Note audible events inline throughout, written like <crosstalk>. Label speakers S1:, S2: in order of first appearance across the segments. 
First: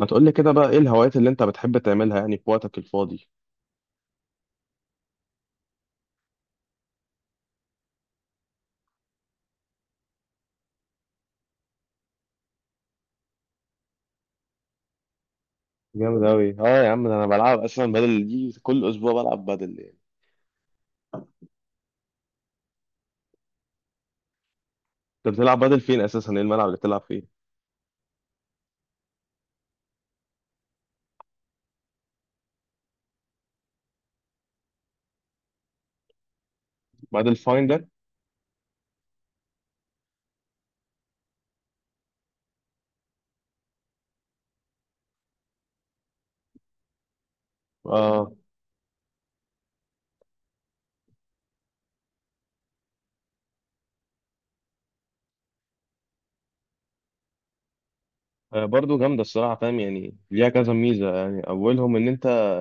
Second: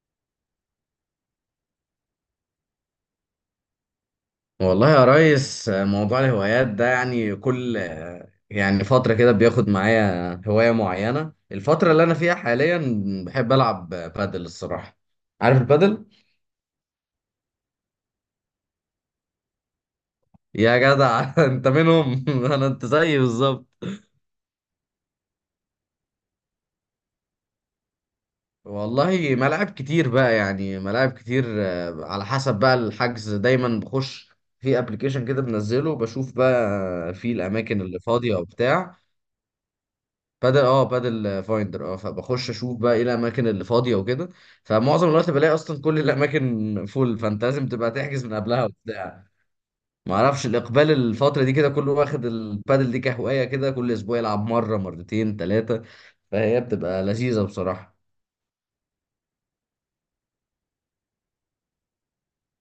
S1: ما تقول لي كده بقى ايه الهوايات اللي انت بتحب تعملها يعني في وقتك الفاضي؟
S2: والله يا ريس موضوع الهوايات ده يعني كل يعني فترة كده بياخد معايا هواية معينة. الفترة اللي أنا فيها حاليا بحب ألعب بادل الصراحة. عارف البادل؟
S1: جامد أوي، اه يا عم، ده انا بلعب اصلا بدل دي كل اسبوع بلعب بدل يعني.
S2: يا جدع <laughs> أنت منهم. <laughs> أنت زيي بالظبط.
S1: انت بتلعب بدل فين اساسا؟ ايه الملعب اللي بتلعب فيه؟
S2: والله ملاعب كتير بقى، يعني ملاعب كتير، على حسب بقى الحجز. دايما بخش في ابلكيشن كده بنزله بشوف بقى في
S1: بدل
S2: الاماكن
S1: فايندر.
S2: اللي فاضية وبتاع. بادل فايندر، فبخش اشوف بقى ايه الاماكن اللي فاضيه وكده. فمعظم الوقت بلاقي اصلا كل الاماكن فول، فانت لازم تبقى تحجز
S1: آه.
S2: من قبلها وبتاع. ما اعرفش الاقبال الفتره دي كده، كله واخد البادل دي كهوايه كده، كل اسبوع يلعب مره مرتين ثلاثه. فهي بتبقى لذيذه بصراحه.
S1: آه، برضو جامدة الصراحة، فاهم يعني ليها كذا ميزة، يعني أولهم إن أنت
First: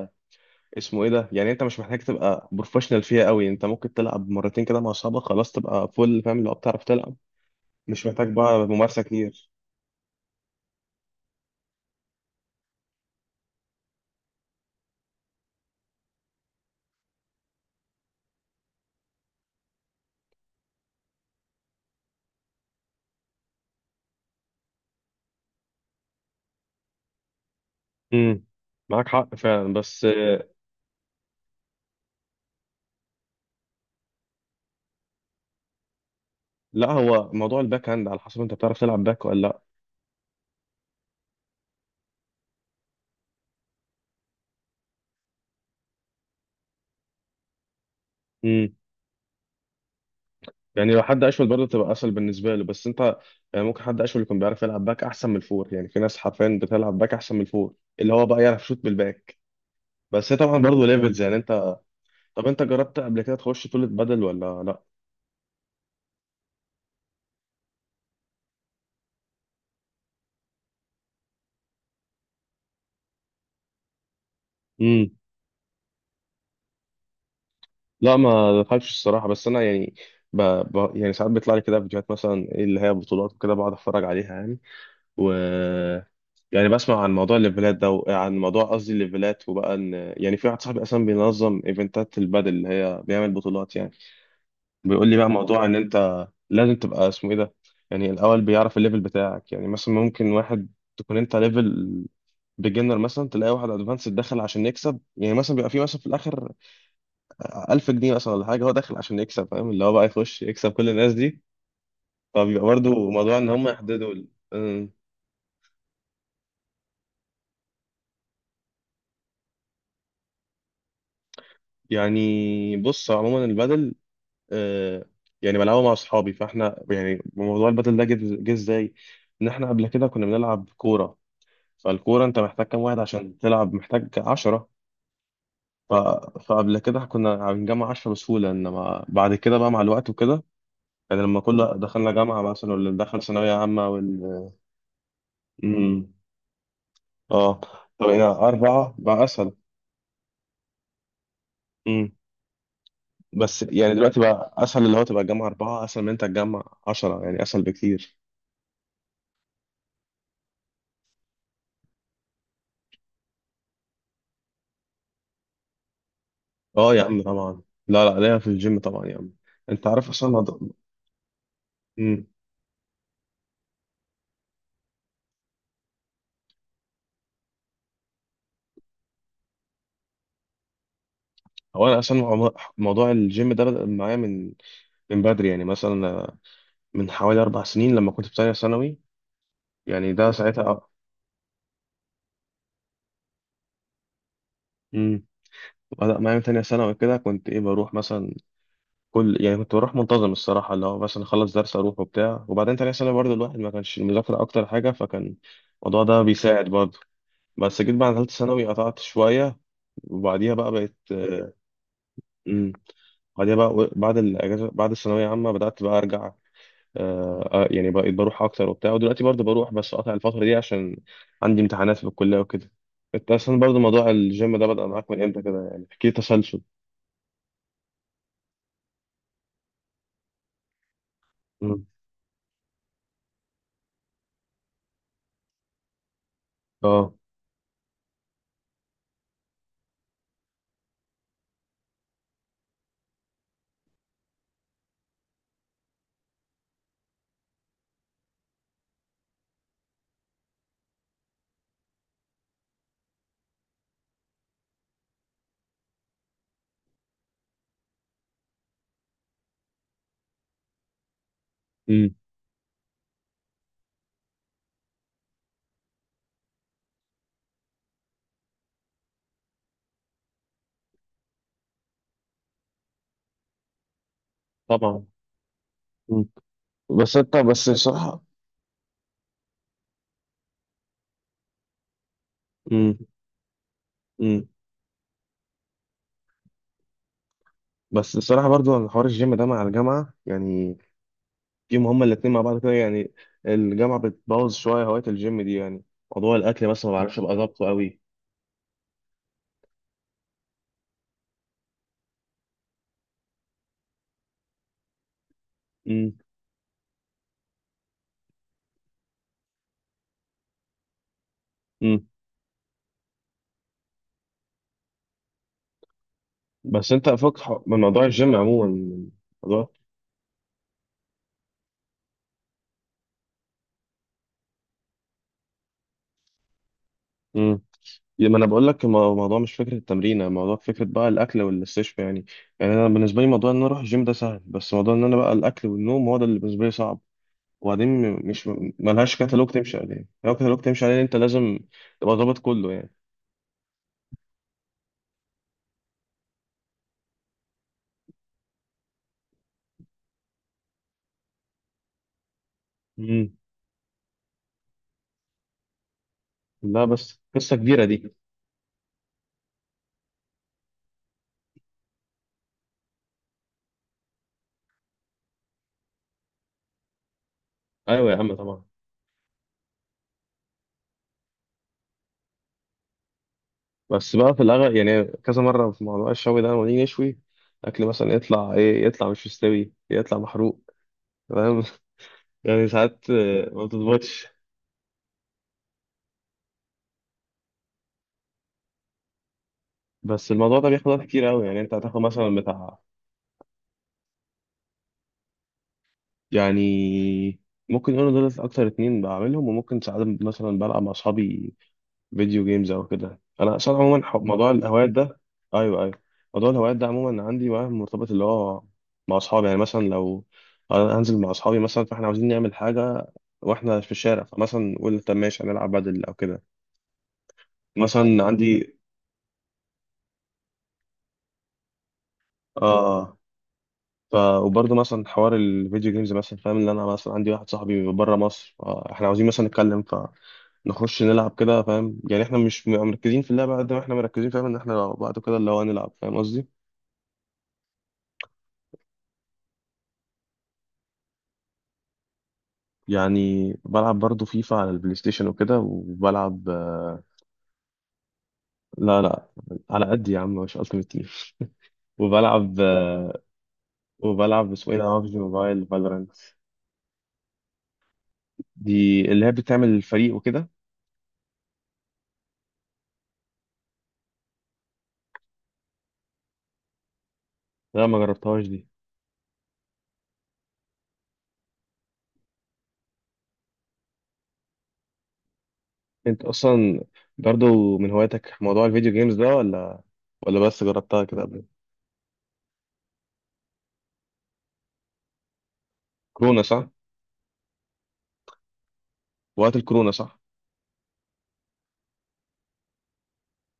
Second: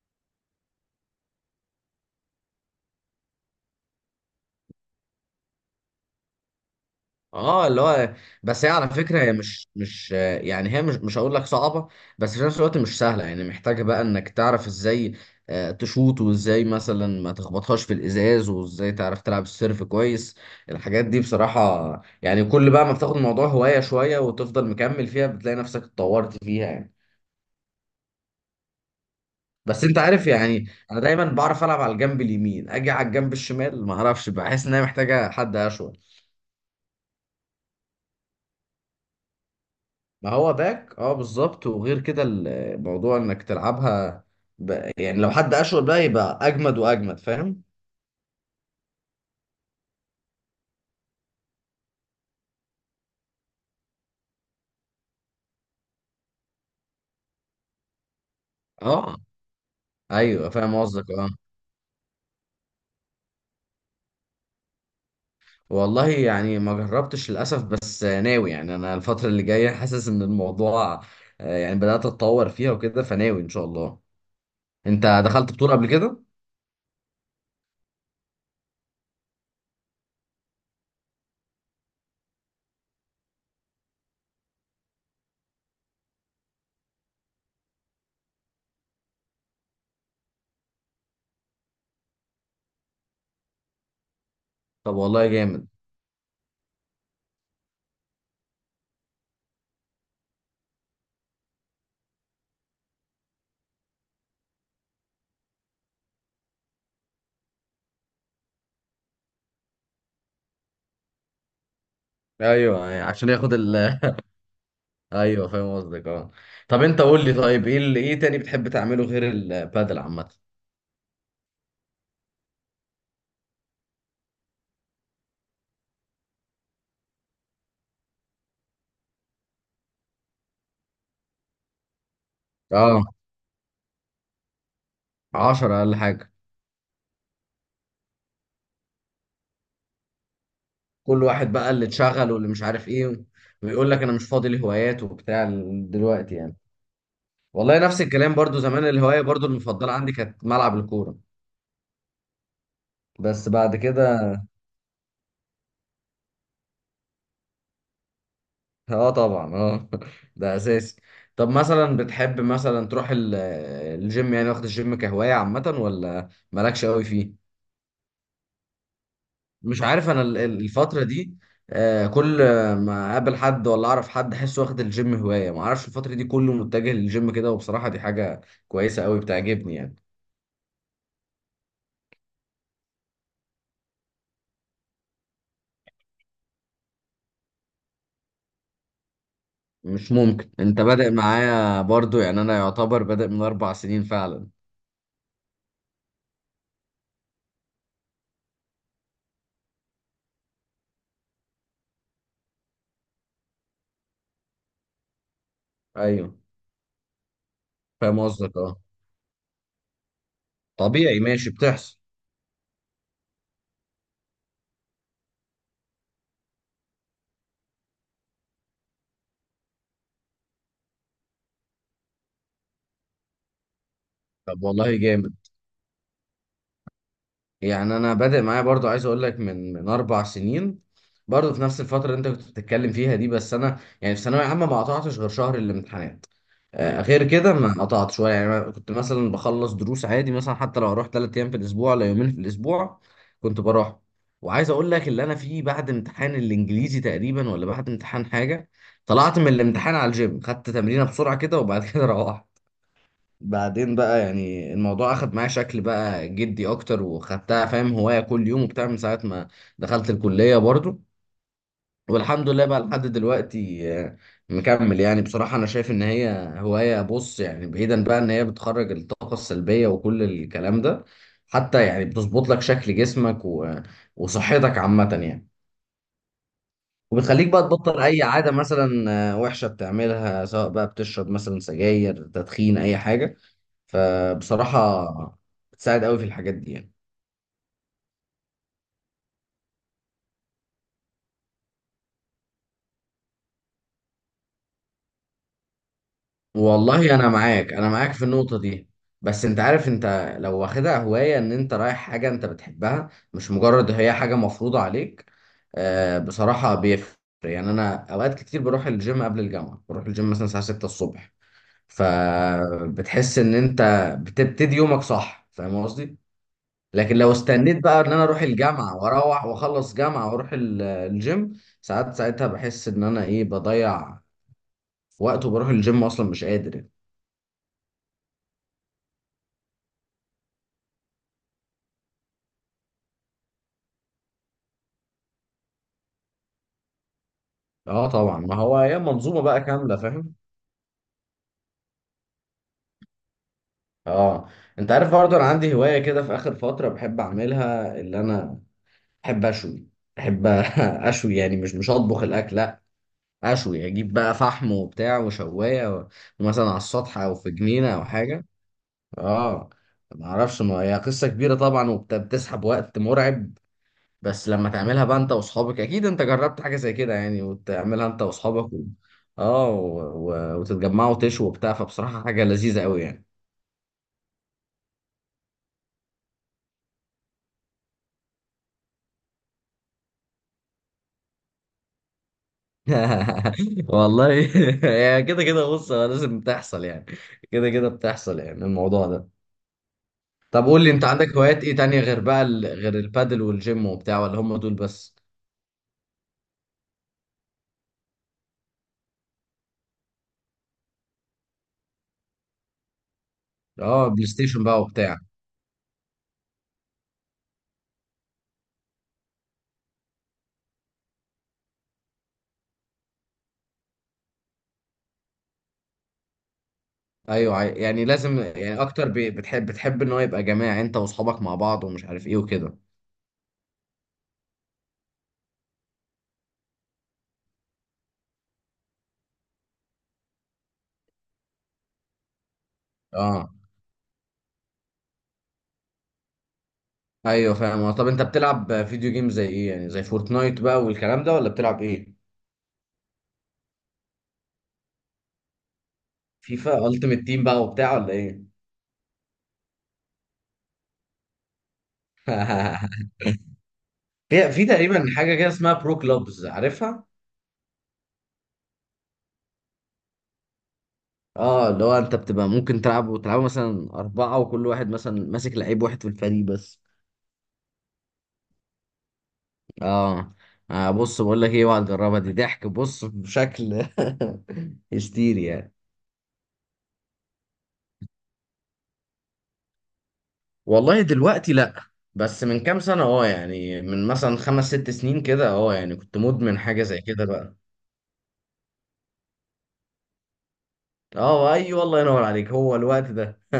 S1: اسمه إيه ده، يعني أنت مش محتاج تبقى بروفيشنال فيها أوي، أنت ممكن تلعب مرتين كده مع أصحابك خلاص تبقى فول، فاهم اللي هو بتعرف تلعب،
S2: اه، اللي
S1: مش
S2: هو
S1: محتاج
S2: بس
S1: بقى
S2: هي على
S1: ممارسة
S2: فكره، هي
S1: كتير.
S2: مش مش يعني، هي مش هقول لك صعبه، بس في نفس الوقت مش سهله. يعني محتاجه بقى انك تعرف ازاي تشوط، وازاي مثلا ما تخبطهاش في الازاز، وازاي تعرف تلعب السيرف كويس. الحاجات دي بصراحه، يعني كل بقى ما بتاخد الموضوع هوايه شويه وتفضل مكمل فيها بتلاقي نفسك اتطورت فيها يعني.
S1: امم. معاك حق فعلا،
S2: بس انت
S1: بس.
S2: عارف يعني، انا دايما بعرف العب على الجنب اليمين، اجي على الجنب الشمال ما اعرفش، بحس ان هي محتاجه حد اشول.
S1: لا، هو موضوع الباك هاند على حسب أنت بتعرف تلعب باك ولا لأ.
S2: ما هو باك، اه بالظبط، وغير كده الموضوع انك تلعبها يعني لو حد اشول بقى يبقى اجمد واجمد، فاهم.
S1: امم. يعني لو حد اشول برضه تبقى اسهل بالنسبه له، بس انت يعني ممكن حد اشول يكون بيعرف يلعب باك احسن من الفور، يعني في ناس حرفيا بتلعب باك احسن من الفور، اللي هو بقى يعرف يشوط
S2: اه.
S1: بالباك، بس هي
S2: ايوه
S1: طبعا
S2: فاهم
S1: برضه
S2: قصدك
S1: ليفلز
S2: اه.
S1: يعني انت. طب انت جربت قبل كده تخش طولة بدل ولا لا؟
S2: والله يعني ما جربتش للاسف، بس ناوي. يعني انا الفتره اللي جايه حاسس ان الموضوع يعني بدات اتطور فيها وكده، فناوي ان شاء الله.
S1: امم.
S2: انت دخلت بطوله قبل كده؟
S1: لا، ما دخلتش الصراحه، بس انا يعني ب... يعني ساعات بيطلع لي كده فيديوهات مثلا، إيه اللي هي بطولات وكده، بقعد اتفرج عليها يعني. و يعني بسمع عن موضوع الليفلات ده، وعن موضوع، قصدي الليفلات، وبقى ان يعني في واحد صاحبي اصلا بينظم ايفنتات البادل اللي هي بيعمل بطولات يعني،
S2: طب
S1: بيقول لي
S2: والله
S1: بقى موضوع
S2: جامد.
S1: ان انت لازم تبقى اسمه ايه ده، يعني الاول بيعرف الليفل بتاعك، يعني مثلا ممكن واحد تكون انت ليفل بيجنر مثلا، تلاقي واحد ادفانس دخل عشان يكسب، يعني مثلا بيبقى في مثلا في الاخر 1000 جنيه مثلا ولا حاجه، هو داخل عشان يكسب، فاهم اللي هو بقى يخش يكسب كل الناس دي، فبيبقى
S2: ايوه، يعني
S1: برضو
S2: عشان
S1: موضوع ان
S2: ياخد
S1: هم
S2: ال
S1: يحددوا
S2: <laughs>
S1: ال- أمم.
S2: ايوه فاهم قصدك اه. طب انت قول لي طيب، ايه تاني بتحب تعمله غير البادل عامه؟
S1: يعني بص، عموما البدل. آه، يعني بلعبه مع اصحابي، فاحنا يعني موضوع البدل ده جه. جه ازاي؟ ان احنا قبل كده كنا بنلعب كوره، فالكورة انت محتاج كام واحد
S2: اه.
S1: عشان تلعب، محتاج 10.
S2: 10
S1: ف...
S2: اقل حاجه.
S1: فقبل كده كنا بنجمع 10 بسهولة، انما بعد كده بقى مع الوقت وكده، يعني
S2: كل
S1: لما
S2: واحد
S1: كل
S2: بقى اللي
S1: دخلنا
S2: اتشغل
S1: جامعة
S2: واللي مش
S1: مثلا،
S2: عارف
S1: واللي دخل
S2: ايه.
S1: ثانوية عامة
S2: ويقول لك انا مش فاضي
S1: وال
S2: لهوايات وبتاع
S1: امم.
S2: دلوقتي يعني.
S1: اه.
S2: والله نفس
S1: فبقينا
S2: الكلام برضو. زمان
S1: أربعة
S2: الهواية
S1: بقى
S2: برضو
S1: أسهل.
S2: المفضلة عندي كانت ملعب الكورة.
S1: امم.
S2: بس
S1: بس
S2: بعد
S1: يعني دلوقتي
S2: كده
S1: بقى أسهل، اللي هو تبقى تجمع أربعة أسهل من انت تجمع 10، يعني أسهل بكتير.
S2: <laughs> اه طبعا اه <laughs> ده اساسي. طب مثلا بتحب مثلا تروح الجيم؟ يعني واخد الجيم كهواية عامة، ولا مالكش
S1: اه يا
S2: قوي
S1: عم
S2: فيه؟
S1: طبعا. لا، لا، ليا في الجيم طبعا يا عم.
S2: مش
S1: انت عارف
S2: عارف انا
S1: اصلا موضوع.
S2: الفترة دي
S1: امم.
S2: كل ما اقابل حد ولا اعرف حد احسه واخد الجيم هواية. ما اعرفش، الفترة دي كله متجه للجيم كده، وبصراحة دي حاجة كويسة قوي بتعجبني يعني.
S1: هو انا اصلا موضوع الجيم ده بدأ معايا من بدري، يعني مثلا من حوالي 4 سنين لما كنت في تانية ثانوي.
S2: مش
S1: يعني ده
S2: ممكن! انت
S1: ساعتها.
S2: بادئ معايا برضو؟ يعني انا يعتبر بادئ من 4 سنين فعلا.
S1: امم. بدأ معايا من تانية ثانوي كده، كنت إيه، بروح مثلا يعني كنت بروح منتظم الصراحة، اللي هو مثلا أخلص درس أروح وبتاع، وبعدين تانية ثانوي برضه الواحد ما كانش المذاكرة أكتر حاجة، فكان الموضوع ده
S2: ايوه
S1: بيساعد برضه. بس جيت بعد
S2: فاهم
S1: تالتة
S2: قصدك
S1: ثانوي
S2: اه.
S1: قطعت شوية، وبعديها بقى بقيت
S2: طبيعي ماشي
S1: آه،
S2: بتحصل.
S1: امم. بعديها بقى بعد الأجازة بعد الثانوية عامة بدأت بقى أرجع، يعني بقيت بروح اكتر وبتاع، ودلوقتي برضه بروح بس قاطع الفتره دي عشان عندي امتحانات في الكليه وكده. انت اصلا برضه موضوع الجيم
S2: طب
S1: ده بدأ
S2: والله
S1: معاك من
S2: جامد.
S1: امتى كده؟ يعني احكي لي تسلسل.
S2: يعني انا بادئ معايا برضو. عايز اقول لك من 4 سنين، برضو في نفس
S1: مم.
S2: الفتره اللي انت كنت بتتكلم فيها دي. بس انا يعني في ثانويه عامه ما قطعتش غير شهر الامتحانات.
S1: اه.
S2: غير كده ما قطعت شويه. يعني أنا كنت مثلا بخلص دروس عادي، مثلا حتى لو اروح 3 ايام في الاسبوع ولا يومين في الاسبوع كنت بروح. وعايز اقول لك، اللي انا فيه بعد امتحان الانجليزي تقريبا، ولا بعد امتحان حاجه، طلعت من الامتحان على الجيم، خدت تمرينه بسرعه كده وبعد كده <laughs> روحت. بعدين بقى يعني الموضوع اخد معايا شكل بقى جدي اكتر، وخدتها فاهم هواية كل يوم وبتاع من ساعة ما دخلت الكلية برضو.
S1: مم.
S2: والحمد لله بقى لحد دلوقتي مكمل. يعني بصراحة انا شايف ان هي هواية، بص، يعني بعيدا بقى ان هي بتخرج الطاقة السلبية وكل الكلام ده، حتى يعني بتظبط لك شكل جسمك و- وصحتك
S1: طبعا.
S2: عامة يعني.
S1: مم. بس انت،
S2: وبتخليك بقى
S1: بس
S2: تبطل
S1: الصراحه.
S2: اي عاده مثلا وحشه بتعملها، سواء بقى بتشرب مثلا سجاير، تدخين،
S1: مم.
S2: اي حاجه.
S1: مم.
S2: فبصراحه بتساعد قوي في الحاجات دي يعني.
S1: بس الصراحه برضه، أنا حوار الجيم ده مع الجامعه يعني، فيهم هما الاتنين مع بعض كده يعني، الجامعه بتبوظ شويه هوايه الجيم دي يعني، موضوع الاكل بس ما
S2: والله
S1: بعرفش
S2: انا
S1: ابقى ضابطه
S2: معاك، انا
S1: قوي.
S2: معاك في النقطه دي. بس انت عارف، انت لو واخدها هوايه ان انت رايح حاجه انت بتحبها، مش مجرد هي حاجه مفروضه عليك،
S1: مم.
S2: بصراحه بيفرق. يعني انا اوقات كتير بروح الجيم قبل الجامعه، بروح الجيم مثلا الساعه 6 الصبح،
S1: مم.
S2: فبتحس ان انت بتبتدي يومك صح، فاهم قصدي؟
S1: بس انت
S2: لكن لو
S1: فك من
S2: استنيت بقى
S1: موضوع
S2: ان انا
S1: الجيم
S2: اروح
S1: عموما،
S2: الجامعه
S1: من
S2: واروح
S1: موضوع،
S2: واخلص جامعه واروح الجيم ساعات، ساعتها بحس ان انا ايه، بضيع وقت، وبروح الجيم اصلا مش قادر يعني.
S1: ما انا بقول لك، الموضوع مش فكره التمرين، الموضوع فكره بقى الاكل والاستشفاء يعني، يعني انا بالنسبه لي موضوع ان انا اروح الجيم ده سهل، بس موضوع ان انا بقى الاكل والنوم هو ده اللي بالنسبه لي صعب، وبعدين
S2: اه طبعا،
S1: مش
S2: ما هو هي
S1: ملهاش
S2: منظومه
S1: كتالوج
S2: بقى
S1: تمشي
S2: كامله
S1: عليه،
S2: فاهم.
S1: لو كتالوج تمشي عليه انت لازم تبقى ضابط كله يعني.
S2: اه، انت عارف برضه انا عندي هوايه كده في اخر فتره بحب اعملها، اللي انا بحب اشوي. بحب <laughs> اشوي، يعني مش اطبخ الاكل لا.
S1: امم.
S2: اشوي، اجيب بقى فحم وبتاع وشوايه و- ومثلا على
S1: لا،
S2: السطح
S1: بس
S2: او في
S1: قصه كبيره
S2: جنينه او
S1: دي.
S2: حاجه. اه. ما اعرفش، ما هي قصه كبيره طبعا، وبتسحب وقت مرعب. بس لما تعملها بقى انت واصحابك، اكيد انت جربت حاجه زي كده يعني، وتعملها
S1: ايوه يا
S2: انت
S1: عم طبعا.
S2: واصحابك، اه، وتتجمعوا تشوا وبتاع، فبصراحه حاجه لذيذه قوي يعني.
S1: بس بقى في الاغلب يعني، كذا مره في موضوع الشوي ده لما نيجي نشوي الاكل مثلا، يطلع ايه، يطلع مش مستوي، يطلع محروق، فاهم <laughs> يعني ساعات ما
S2: <laughs>
S1: بتظبطش.
S2: والله <laughs> هي كده كده بص، هو لازم تحصل يعني، كده كده بتحصل يعني، الموضوع ده.
S1: بس الموضوع
S2: طب
S1: ده
S2: قول
S1: بياخد
S2: لي،
S1: وقت
S2: انت
S1: كتير
S2: عندك
S1: قوي يعني،
S2: هوايات
S1: انت
S2: ايه تانية
S1: هتاخد
S2: غير
S1: مثلا
S2: بقى
S1: بتاع.
S2: غير البادل والجيم وبتاع، ولا هم دول بس؟
S1: يعني ممكن يقولوا دول اكتر اتنين بعملهم، وممكن ساعات مثلا بلعب مع اصحابي فيديو جيمز او كده، انا اصلا عموما
S2: اه، بلاي
S1: موضوع
S2: ستيشن بقى
S1: الهوايات
S2: وبتاع.
S1: ده. ايوه ايوه. موضوع الهوايات ده عموما عندي معاه مرتبط، اللي هو مع اصحابي، يعني مثلا لو انا هنزل مع اصحابي مثلا فاحنا عاوزين نعمل حاجه واحنا في الشارع، فمثلا نقول طب ماشي هنلعب بدل او كده.
S2: ايوه، يعني
S1: مثلا
S2: لازم،
S1: عندي.
S2: يعني اكتر، بتحب ان هو يبقى جماعي، يعني انت واصحابك مع بعض ومش عارف ايه وكده.
S1: اه. وبرضه مثلا حوار الفيديو جيمز، مثلا فاهم اللي انا مثلا عندي واحد صاحبي بره مصر، فاحنا عاوزين مثلا نتكلم فنخش نلعب كده، فاهم يعني احنا مش مركزين في
S2: اه
S1: اللعبه قد ما احنا مركزين، فاهم ان احنا لو بعد كده اللي هو هنلعب، فاهم قصدي.
S2: ايوه فاهم. طب انت بتلعب فيديو جيم زي ايه؟ يعني زي فورتنايت بقى والكلام ده، ولا بتلعب ايه؟
S1: يعني بلعب برضه فيفا على البلاي ستيشن وكده، وبلعب
S2: فيفا
S1: آه،
S2: التيمت تيم بقى وبتاع ولا ايه؟
S1: لا، لا، على قد يا عم مش التيمت تيم، وبلعب،
S2: <laughs>
S1: وبلعب
S2: في
S1: اسمه ايه ده،
S2: تقريبا
S1: ببجي
S2: حاجه كده
S1: موبايل،
S2: اسمها برو
S1: فالورانت.
S2: كلوبز، عارفها؟
S1: دي اللي هي بتعمل الفريق وكده.
S2: اه، اللي هو انت بتبقى ممكن تلعب، وتلعبوا مثلا اربعه، وكل واحد مثلا ماسك لعيب واحد في الفريق بس.
S1: لا، ما جربتهاش دي.
S2: اه. بص بقول لك ايه، اوعى تجربها دي، ضحك بص بشكل <laughs> هستيري يعني.
S1: انت اصلا برضو من هواياتك موضوع الفيديو جيمز ده، ولا بس
S2: والله
S1: جربتها كده قبل؟
S2: دلوقتي لا، بس من كام سنة اه. يعني من مثلا 5 أو 6 سنين كده، اه، يعني كنت
S1: كورونا
S2: مدمن
S1: صح؟
S2: حاجة زي كده بقى.
S1: وقت الكورونا صح.
S2: اه ايوه، الله ينور عليك، هو الوقت ده. <laughs>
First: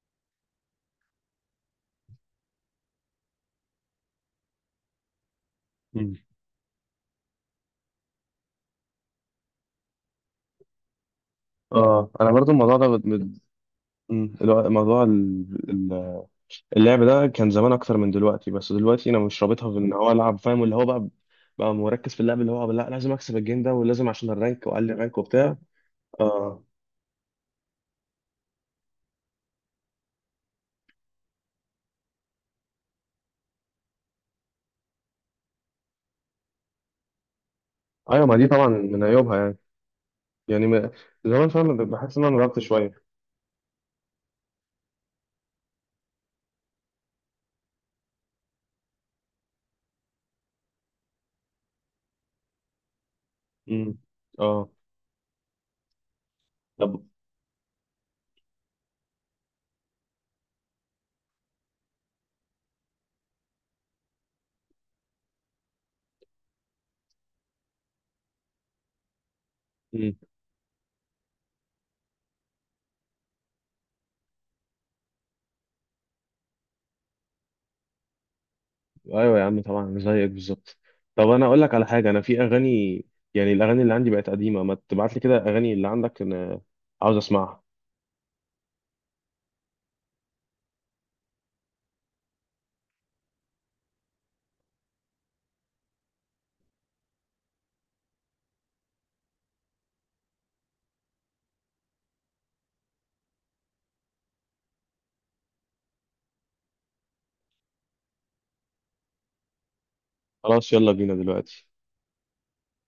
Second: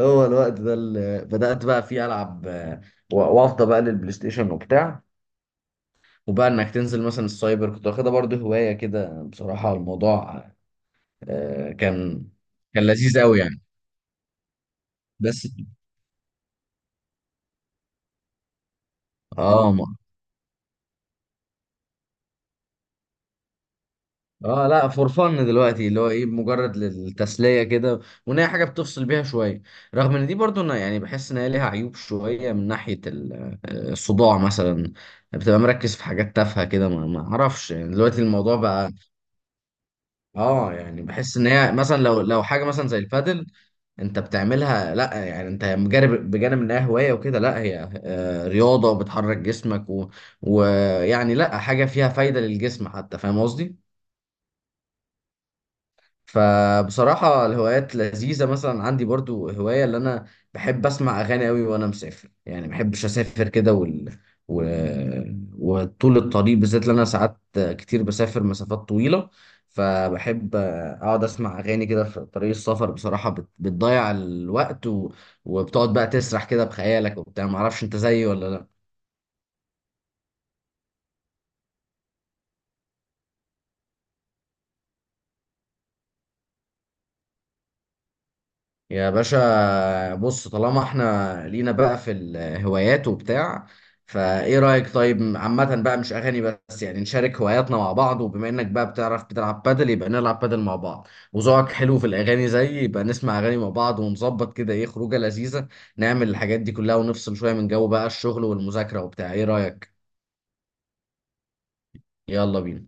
S2: هو الوقت ده اللي بدأت بقى فيه ألعب. و- وافضى بقى للبلاي ستيشن وبتاع.
S1: مم.
S2: وبقى انك تنزل مثلا السايبر، كنت واخدها برضه هواية كده. بصراحة الموضوع آه،
S1: اه
S2: كان
S1: انا برضو الموضوع
S2: كان
S1: ده بت-
S2: لذيذ قوي
S1: بت-
S2: يعني.
S1: مم. موضوع
S2: بس
S1: اللعب ده كان زمان اكتر من دلوقتي، بس دلوقتي انا مش رابطها
S2: اه.
S1: بان هو العب، فاهم اللي هو بقى مركز في اللعب، اللي هو لا، لازم اكسب الجيم ده ولازم عشان الرانك،
S2: اه لا،
S1: واقلل
S2: فور
S1: الرانك
S2: فن
S1: وبتاع.
S2: دلوقتي، اللي هو ايه،
S1: اه
S2: مجرد للتسليه كده، وان هي حاجه بتفصل بيها شويه. رغم ان دي برضو، انا يعني بحس ان هي ليها عيوب شويه من ناحيه الصداع مثلا. بتبقى مركز في حاجات تافهه كده، ما اعرفش يعني، دلوقتي
S1: ايوه، ما دي
S2: الموضوع
S1: طبعا
S2: بقى.
S1: من عيوبها يعني. يعني
S2: اه، يعني بحس ان
S1: زمان
S2: هي
S1: فاهم،
S2: مثلا
S1: بحس
S2: لو
S1: ان انا
S2: لو
S1: ضغطت
S2: حاجه مثلا زي
S1: شويه.
S2: البادل، انت بتعملها لا، يعني انت بجانب انها هوايه وكده، لا هي رياضه، وبتحرك جسمك و- ويعني لا، حاجه فيها فايده للجسم حتى، فاهم قصدي؟
S1: امم. اه طب.
S2: فبصراحة الهوايات لذيذة. مثلا عندي برضو هواية، اللي أنا بحب أسمع أغاني أوي وأنا مسافر. يعني ما بحبش أسافر كده و... وطول الطريق بالذات، لأن أنا ساعات كتير بسافر مسافات طويلة.
S1: مم.
S2: فبحب أقعد أسمع أغاني كده في طريق السفر. بصراحة بتضيع الوقت وبتقعد بقى تسرح كده بخيالك وبتاع، معرفش أنت زيي ولا لأ؟
S1: ايوه يا عم طبعا زيك بالظبط. طب انا اقول لك على حاجه، انا في اغاني يعني الاغاني اللي عندي بقت قديمه، ما تبعت لي كده اغاني اللي عندك، انا عاوز اسمعها.
S2: يا باشا بص، طالما احنا لينا بقى في الهوايات وبتاع، فايه رأيك طيب عامة بقى، مش اغاني بس، يعني نشارك هواياتنا مع بعض؟ وبما انك بقى بتعرف بتلعب بادل يبقى نلعب بادل مع بعض، وذوقك حلو في الاغاني زيي يبقى نسمع اغاني مع بعض، ونظبط كده ايه خروجة لذيذة. نعمل الحاجات دي كلها ونفصل شوية من جو بقى الشغل والمذاكرة وبتاع، ايه رأيك؟
S1: خلاص، يلا بينا دلوقتي.
S2: يلا بينا.